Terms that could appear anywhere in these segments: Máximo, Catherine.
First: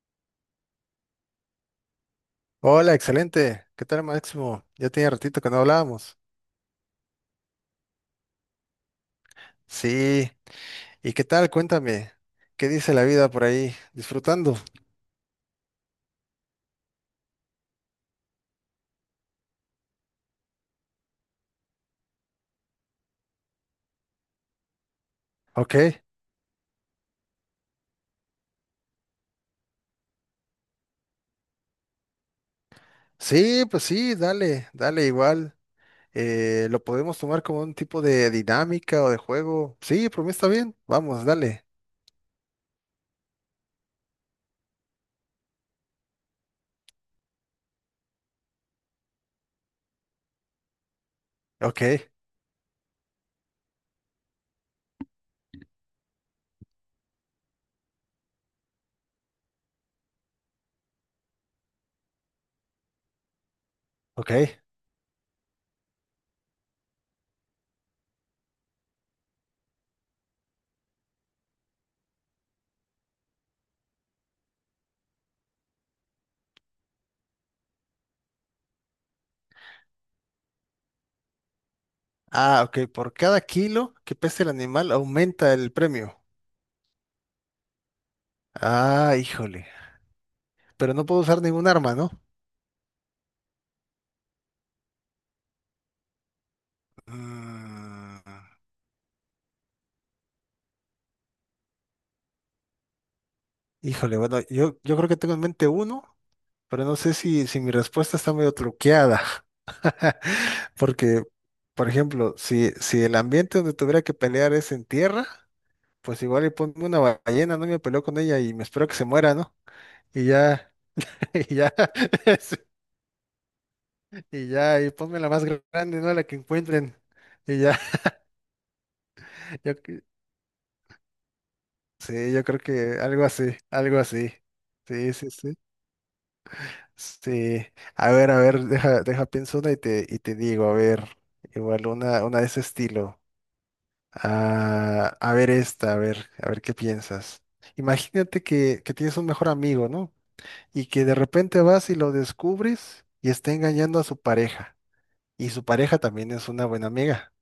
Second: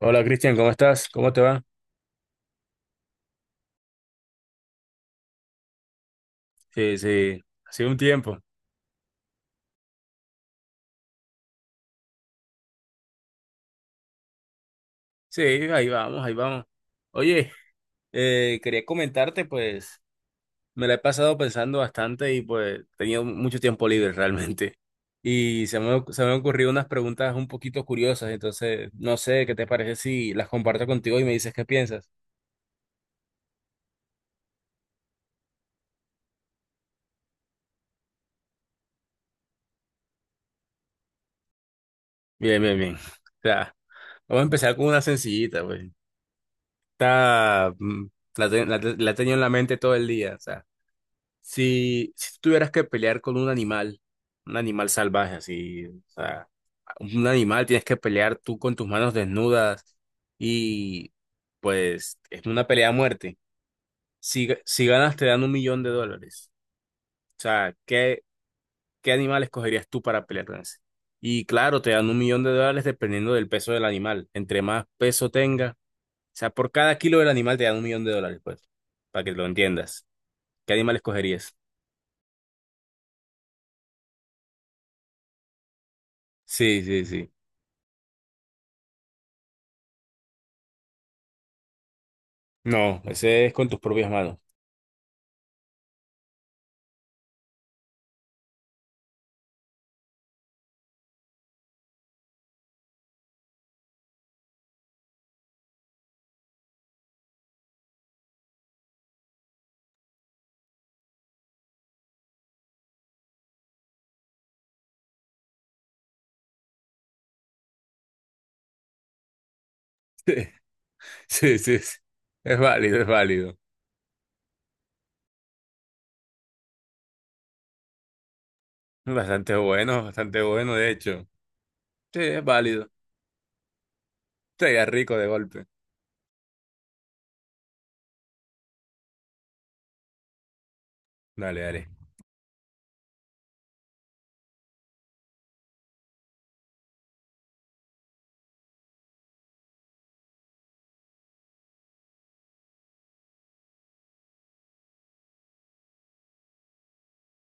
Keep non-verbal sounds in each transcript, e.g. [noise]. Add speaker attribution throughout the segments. Speaker 1: Hola Cristian, ¿cómo estás? ¿Cómo te va?
Speaker 2: Hola, excelente. ¿Qué tal, Máximo? Ya tenía ratito que no hablábamos.
Speaker 1: Sí, sí, ha sido un tiempo.
Speaker 2: Sí. ¿Y qué tal? Cuéntame. ¿Qué dice la vida por ahí? ¿Disfrutando?
Speaker 1: Sí, ahí vamos, ahí vamos. Oye, quería comentarte, pues me la he pasado pensando bastante y pues he tenido mucho tiempo libre [laughs] realmente. Y se
Speaker 2: Ok.
Speaker 1: me, se me han ocurrido unas preguntas un poquito curiosas, entonces no sé qué te parece si las comparto contigo y me dices qué piensas.
Speaker 2: Sí, pues sí, dale, dale igual. Lo podemos tomar como un tipo de dinámica o de juego. Sí, por mí está bien. Vamos, dale.
Speaker 1: Bien, bien, bien. O sea, vamos a empezar con una sencillita, pues. Está, mm, la he tenido en la mente todo el día, o sea.
Speaker 2: Ok,
Speaker 1: Si tuvieras que pelear con un animal salvaje, así, o sea, un animal tienes que pelear tú con tus manos desnudas y pues es una pelea a muerte. Si,
Speaker 2: ok.
Speaker 1: ga- si ganas te dan 1 millón de dólares. O sea, ¿qué animal escogerías tú para pelear con ese? Y claro, te dan 1 millón de dólares dependiendo del peso del animal. Entre más peso tenga, o sea, por cada kilo del animal te dan 1 millón de dólares, pues, para que lo entiendas. ¿Qué animal escogerías?
Speaker 2: Ah, ok. Por cada kilo que pese el animal aumenta el premio.
Speaker 1: Sí, sí, sí.
Speaker 2: Ah, híjole. Pero no puedo usar ningún arma, ¿no?
Speaker 1: No, ese es con tus propias manos.
Speaker 2: Mm. Híjole, bueno, yo creo que tengo en mente uno, pero no sé si mi respuesta está medio truqueada, [laughs] porque, por ejemplo, si el ambiente donde tuviera que pelear es en tierra, pues igual y ponme una ballena, no. Y me peleo con ella y me espero que se muera, ¿no? Y
Speaker 1: [laughs]
Speaker 2: ya, [laughs] y
Speaker 1: Sí,
Speaker 2: ya,
Speaker 1: sí, sí.
Speaker 2: [laughs] sí,
Speaker 1: Es válido, es válido.
Speaker 2: y ya, y ponme la más grande, ¿no? La que encuentren. Y ya, [laughs] yo, que-
Speaker 1: Bastante bueno, de hecho. Sí,
Speaker 2: sí,
Speaker 1: es
Speaker 2: yo creo
Speaker 1: válido.
Speaker 2: que algo así, algo así.
Speaker 1: Sería
Speaker 2: Sí,
Speaker 1: rico de
Speaker 2: sí, sí.
Speaker 1: golpe.
Speaker 2: Sí, a ver, deja, pienso una y te digo, a ver,
Speaker 1: Dale,
Speaker 2: igual
Speaker 1: dale.
Speaker 2: una de ese estilo. Ah, a ver esta, a ver qué piensas. Imagínate que tienes un mejor amigo, ¿no? Y que de repente vas y lo descubres y está engañando a su pareja. Y su pareja también es una buena amiga.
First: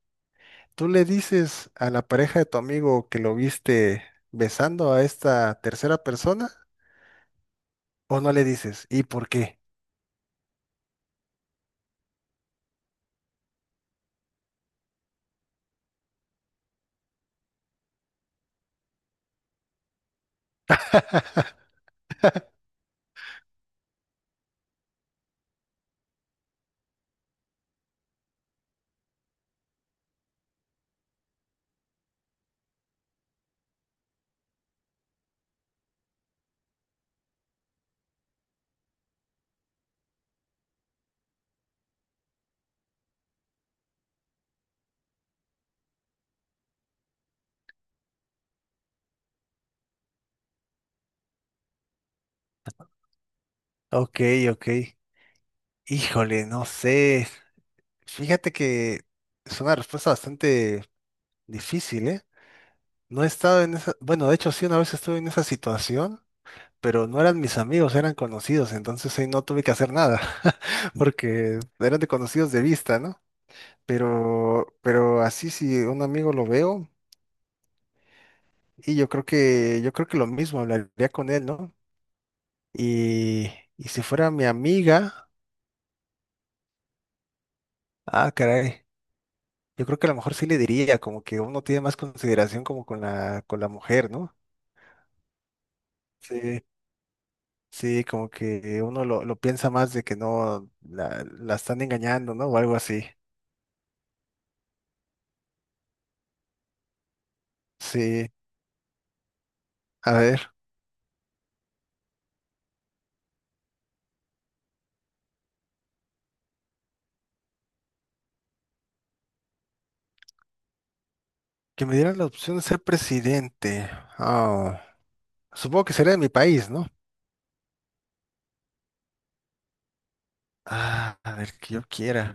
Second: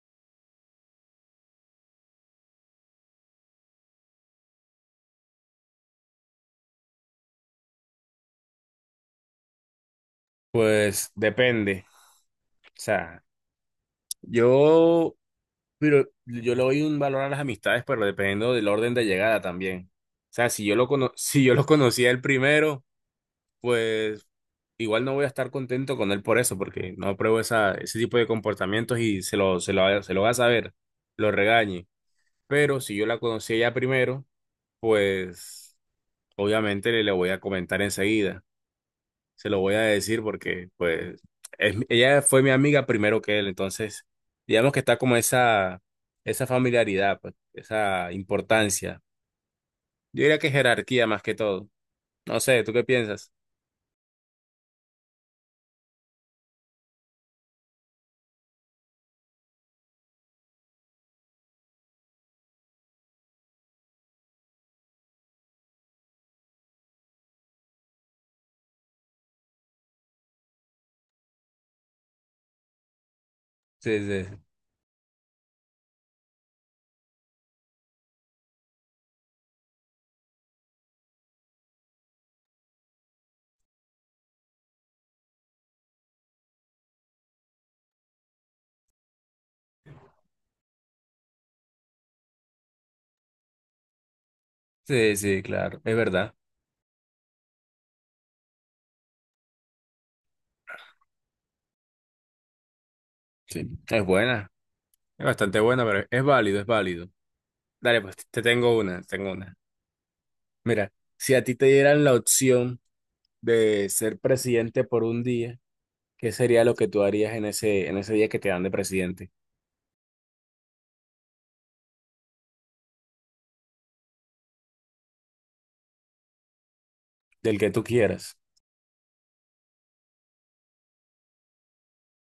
Speaker 2: Tú le dices a la pareja de tu amigo que lo viste besando a esta tercera persona o no le dices, ¿y por qué?
Speaker 1: Pues depende. O sea, yo, pero yo le doy un valor a las amistades, pero dependiendo del orden de llegada también. O sea, si yo lo cono- si yo
Speaker 2: [laughs]
Speaker 1: lo conocía el primero, pues igual no voy a estar contento con él por eso, porque no apruebo esa, ese tipo de comportamientos y se lo va a saber, lo regañe. Pero si yo la conocí a ella primero, pues obviamente le voy a comentar enseguida. Se lo voy a decir porque pues ella fue mi amiga primero que él. Entonces, digamos que está como esa familiaridad, pues, esa importancia. Yo diría que jerarquía más que todo. No sé, ¿tú qué piensas?
Speaker 2: Ok, ok. Híjole, no sé. Fíjate que es una respuesta bastante difícil, ¿eh? No he estado en esa, bueno, de hecho sí, una vez estuve en esa situación, pero no eran mis amigos, eran conocidos, entonces ahí no tuve que hacer nada, [laughs] porque eran de conocidos de vista, ¿no?
Speaker 1: Sí, sí,
Speaker 2: Pero así si un amigo lo veo, y yo creo que lo mismo, hablaría con él, ¿no? Y, y si fuera mi amiga, ah, caray. Yo creo que a lo mejor sí le diría, como que uno tiene más consideración como con la mujer, ¿no?
Speaker 1: sí, sí, claro, es verdad.
Speaker 2: Sí, sí, como que uno lo piensa más de que no la están engañando, ¿no? O algo así.
Speaker 1: Sí, es buena, es bastante buena, pero es válido, es válido. Dale, pues
Speaker 2: Sí,
Speaker 1: te tengo una, te tengo una.
Speaker 2: a ver,
Speaker 1: Mira, si a ti te dieran la opción de ser presidente por un día, ¿qué sería lo que tú harías en ese día que te dan de presidente?
Speaker 2: que me dieran la opción de ser presidente. Ah, supongo que sería de mi país, ¿no?
Speaker 1: Del que tú quieras.
Speaker 2: Ah, a ver, que yo quiera.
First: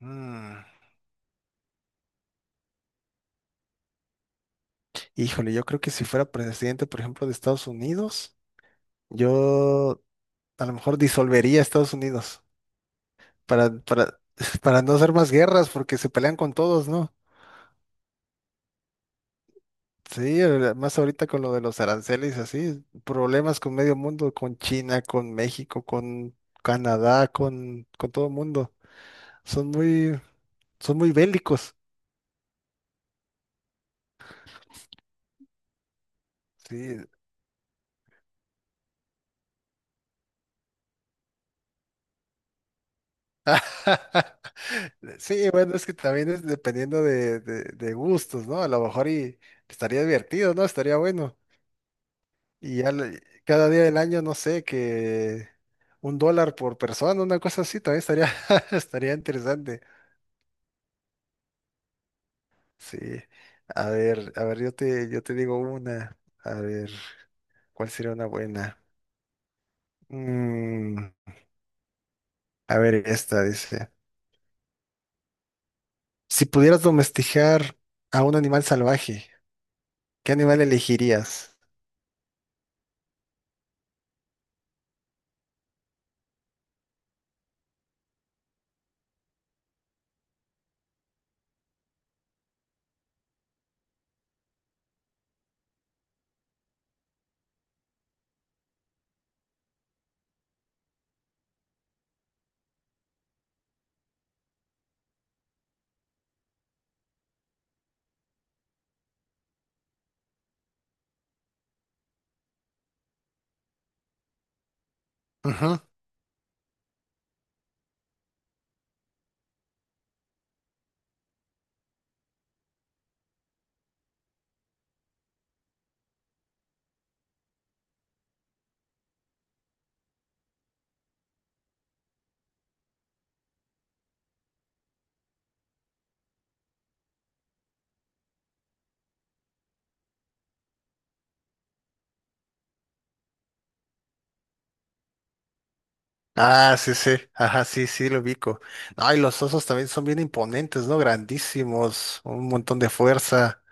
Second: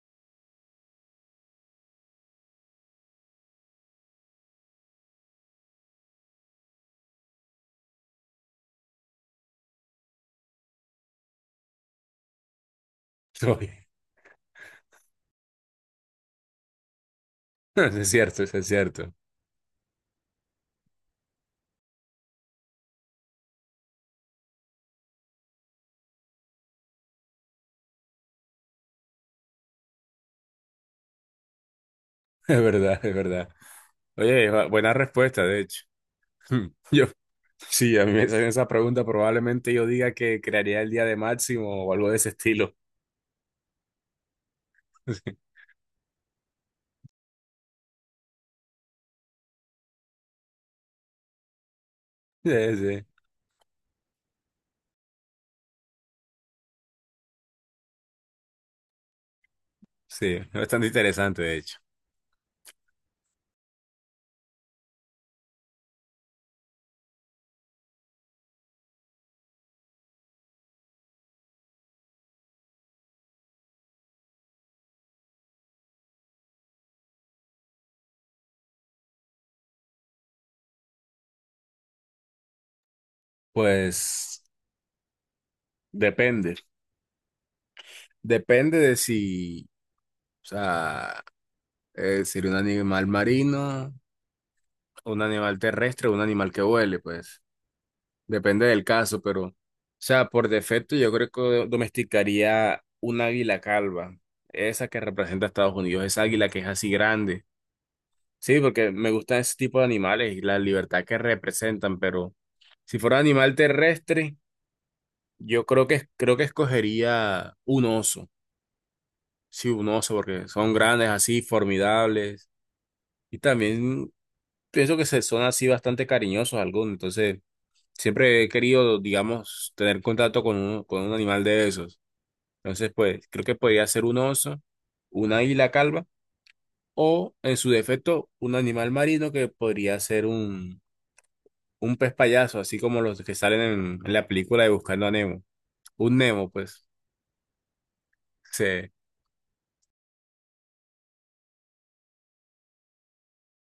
Speaker 2: Mm, híjole, yo creo que si fuera presidente, por ejemplo, de Estados Unidos, yo a lo mejor disolvería Estados Unidos. para,
Speaker 1: Oye,
Speaker 2: para, [laughs] para no hacer más guerras, porque se pelean con todos, ¿no?
Speaker 1: [laughs] eso es cierto, eso es cierto. [laughs]
Speaker 2: Sí, ahora- más ahorita con lo de los aranceles, así, problemas con medio mundo, con China, con México, con Canadá, con todo el mundo. Son muy, son muy bélicos.
Speaker 1: Es verdad, es verdad. Oye, buena respuesta, de hecho. [laughs] Hmm, Yo,
Speaker 2: Sí.
Speaker 1: sí, a mí me hacen esa pregunta, probablemente yo diga que crearía el día de Máximo o algo de ese estilo.
Speaker 2: [laughs] Sí,
Speaker 1: [laughs]
Speaker 2: bueno, es que también es dependiendo de gustos, ¿no? A lo mejor y estaría divertido, ¿no? Estaría bueno.
Speaker 1: Sí,
Speaker 2: Y ya
Speaker 1: sí,
Speaker 2: le- cada día del año, no sé, que un dólar por persona, una cosa así, también estaría, [laughs] estaría interesante.
Speaker 1: sí, es bastante interesante, de hecho.
Speaker 2: Sí. A ver, yo te digo una. A ver, ¿cuál sería una buena? Mm, a ver, esta dice. Si pudieras domesticar a un animal salvaje, ¿qué animal elegirías?
Speaker 1: Pues depende, depende de si, o sea, sería un animal marino, un animal terrestre o un animal que vuele, pues depende del caso, pero, o sea, por defecto yo creo que domesticaría un águila calva, esa que representa a Estados Unidos, esa águila que es así grande. Sí, porque me gustan ese tipo de animales y la libertad que representan, pero si fuera animal terrestre, yo
Speaker 2: Ujú.
Speaker 1: creo que escogería un oso, sí, un oso, porque son grandes así, formidables, y también pienso que se son así bastante cariñosos algunos, entonces... Siempre he querido, digamos, tener contacto con un animal de esos. Entonces, pues, creo que podría ser un oso, una águila calva o, en su defecto, un animal marino que podría ser un pez payaso, así como los que salen en la película de Buscando a Nemo. Un Nemo,
Speaker 2: Ah,
Speaker 1: pues,
Speaker 2: sí, sí. Ajá, sí, sí, lo ubico.
Speaker 1: se,
Speaker 2: Ay, los osos también son bien imponentes, ¿no? Grandísimos, un montón de fuerza.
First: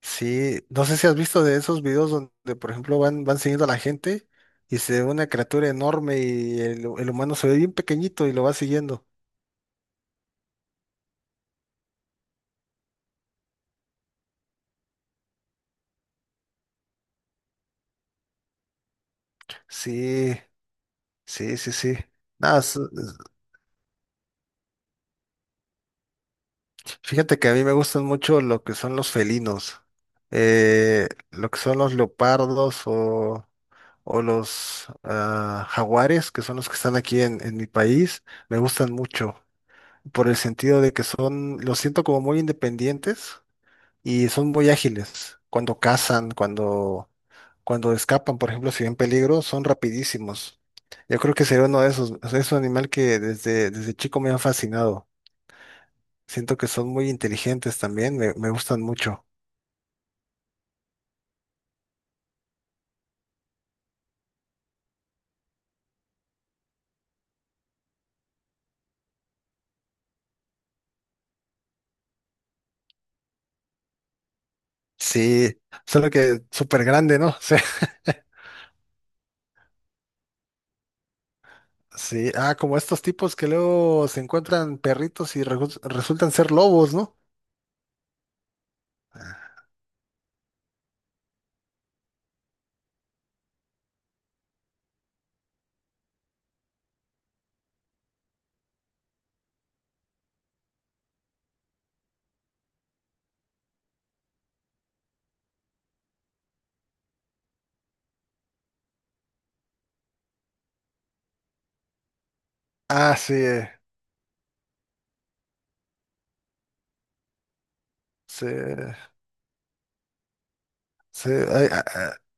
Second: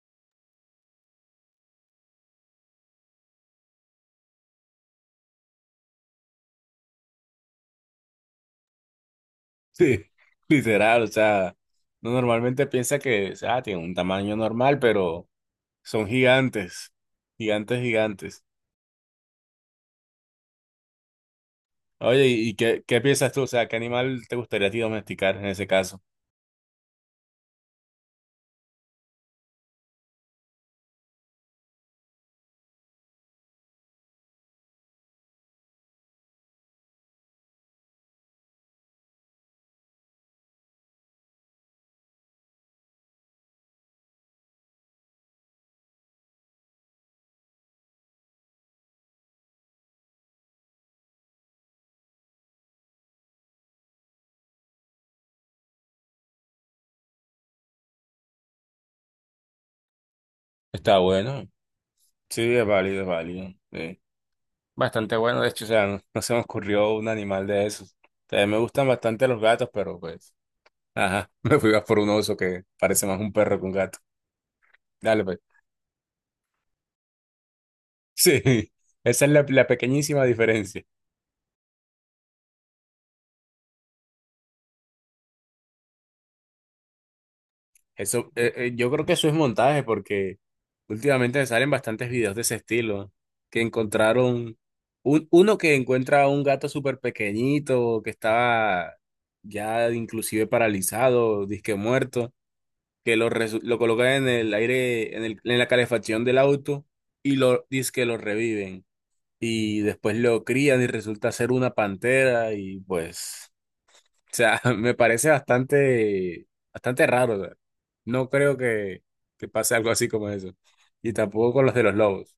Speaker 2: Sí, no sé si has visto de esos videos donde, por ejemplo, van siguiendo a la gente y se ve una criatura enorme y el humano se ve bien pequeñito y lo va siguiendo.
Speaker 1: [laughs] sí, literal, o sea, no normalmente piensa que, o sea, tiene un tamaño normal, pero son gigantes, gigantes, gigantes.
Speaker 2: Sí, sí, sí, sí.
Speaker 1: Oye, ¿y
Speaker 2: Nada, s-
Speaker 1: qué piensas tú? O sea, ¿qué animal te gustaría a ti domesticar en ese caso?
Speaker 2: fíjate que a mí me gustan mucho lo que son los felinos, lo que son los leopardos o los ah, jaguares, que son los que están aquí en mi país, me gustan mucho por el sentido de que son, los siento como muy independientes y son muy ágiles. Cuando cazan, cuando escapan, por ejemplo, si ven peligro, son rapidísimos. Yo creo que sería uno de esos. O sea, es un animal que desde chico me ha fascinado. Siento que son muy inteligentes también, me gustan mucho.
Speaker 1: Está bueno. Sí, es válido, es válido. Sí. Bastante bueno, de hecho, o sea, no, no se me ocurrió un animal de esos. También me gustan bastante los gatos, pero pues, ajá, [laughs] me fui más por un oso que parece más un perro que un gato. Dale, pues.
Speaker 2: Sí,
Speaker 1: [laughs]
Speaker 2: solo que súper grande, ¿no? [laughs] O sea,
Speaker 1: Sí, esa es la pequeñísima diferencia.
Speaker 2: sí, ah, como estos tipos que luego se encuentran perritos y resultan ser lobos, ¿no?
Speaker 1: Eso, yo creo que eso es montaje porque últimamente me salen bastantes videos de ese estilo, que encontraron uno que encuentra a un gato súper pequeñito que estaba ya inclusive paralizado, disque muerto, lo colocan en el aire, en la calefacción del auto y lo que lo reviven y después lo crían y resulta ser una pantera y
Speaker 2: Ah, sí,
Speaker 1: pues o sea, [laughs] me parece bastante raro. O sea, no
Speaker 2: sí,
Speaker 1: creo que pase algo así como eso. Y
Speaker 2: sí,
Speaker 1: tampoco con los de los lobos.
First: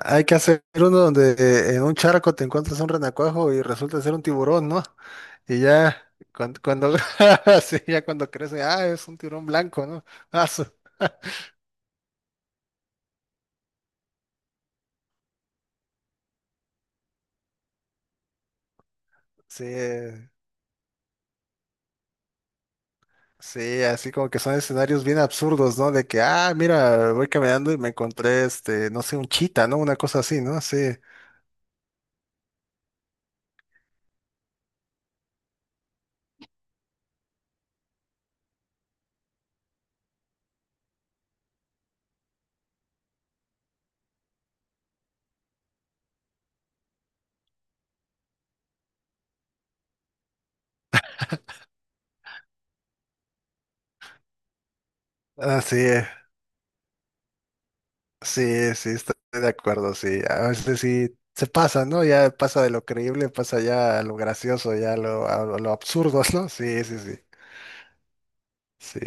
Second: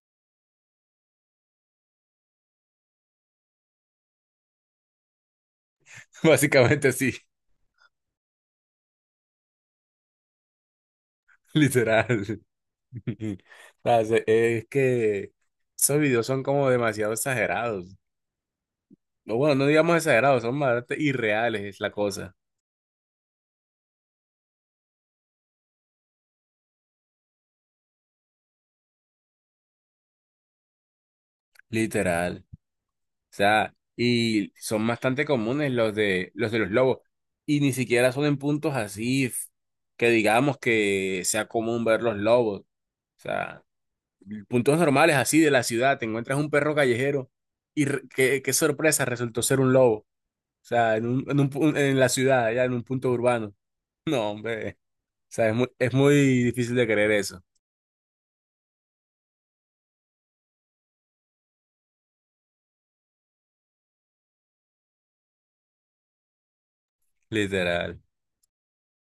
Speaker 2: hay que hacer uno donde en un charco te encuentras un renacuajo y resulta ser un tiburón, ¿no? Y ya
Speaker 1: [laughs]
Speaker 2: cuando,
Speaker 1: Básicamente
Speaker 2: cuando
Speaker 1: sí,
Speaker 2: [laughs] sí, ya cuando crece, ah, es un tiburón blanco, ¿no? Ah, su- [laughs]
Speaker 1: [laughs] literal. [laughs] O sea, es que esos videos son como demasiado exagerados. O bueno,
Speaker 2: Sí,
Speaker 1: no digamos exagerados, son bastante irreales, es la cosa.
Speaker 2: sí, así como que son escenarios bien absurdos, ¿no? De que, ah, mira, voy caminando y me encontré, este, no sé, un chita, ¿no? Una cosa así, ¿no? Sí,
Speaker 1: Literal. O sea, y son bastante comunes los de los lobos. Y ni siquiera son en puntos así que digamos que sea común ver los lobos. O sea, puntos normales así de la ciudad, te encuentras un perro callejero y qué sorpresa, resultó ser un lobo. O sea, en la ciudad, ya en un punto urbano. No, hombre, o sea, es muy, es
Speaker 2: así.
Speaker 1: muy difícil de creer eso,
Speaker 2: Sí, sí, estoy de acuerdo, sí. A veces sí se pasa, ¿no? Ya pasa de lo creíble, pasa ya a lo gracioso, ya a lo absurdo, [laughs] ¿no? Sí, sí, sí.
Speaker 1: literal.
Speaker 2: Sí.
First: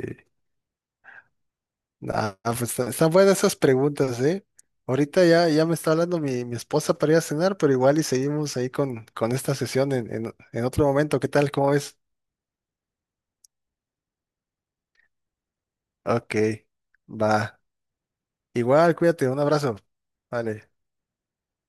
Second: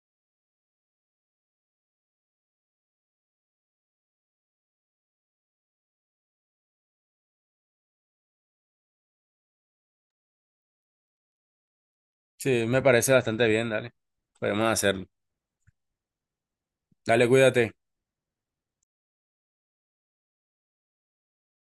Speaker 2: Están buenas esas preguntas, ¿eh? Ahorita ya, ya me está hablando mi esposa para ir a cenar, pero igual y seguimos ahí con esta sesión en otro momento. ¿Qué tal? ¿Cómo ves?
Speaker 1: Sí, me parece bastante bien, dale. Podemos hacerlo.
Speaker 2: Ok,
Speaker 1: Dale,
Speaker 2: va.
Speaker 1: cuídate.
Speaker 2: Igual, cuídate, un abrazo. Vale.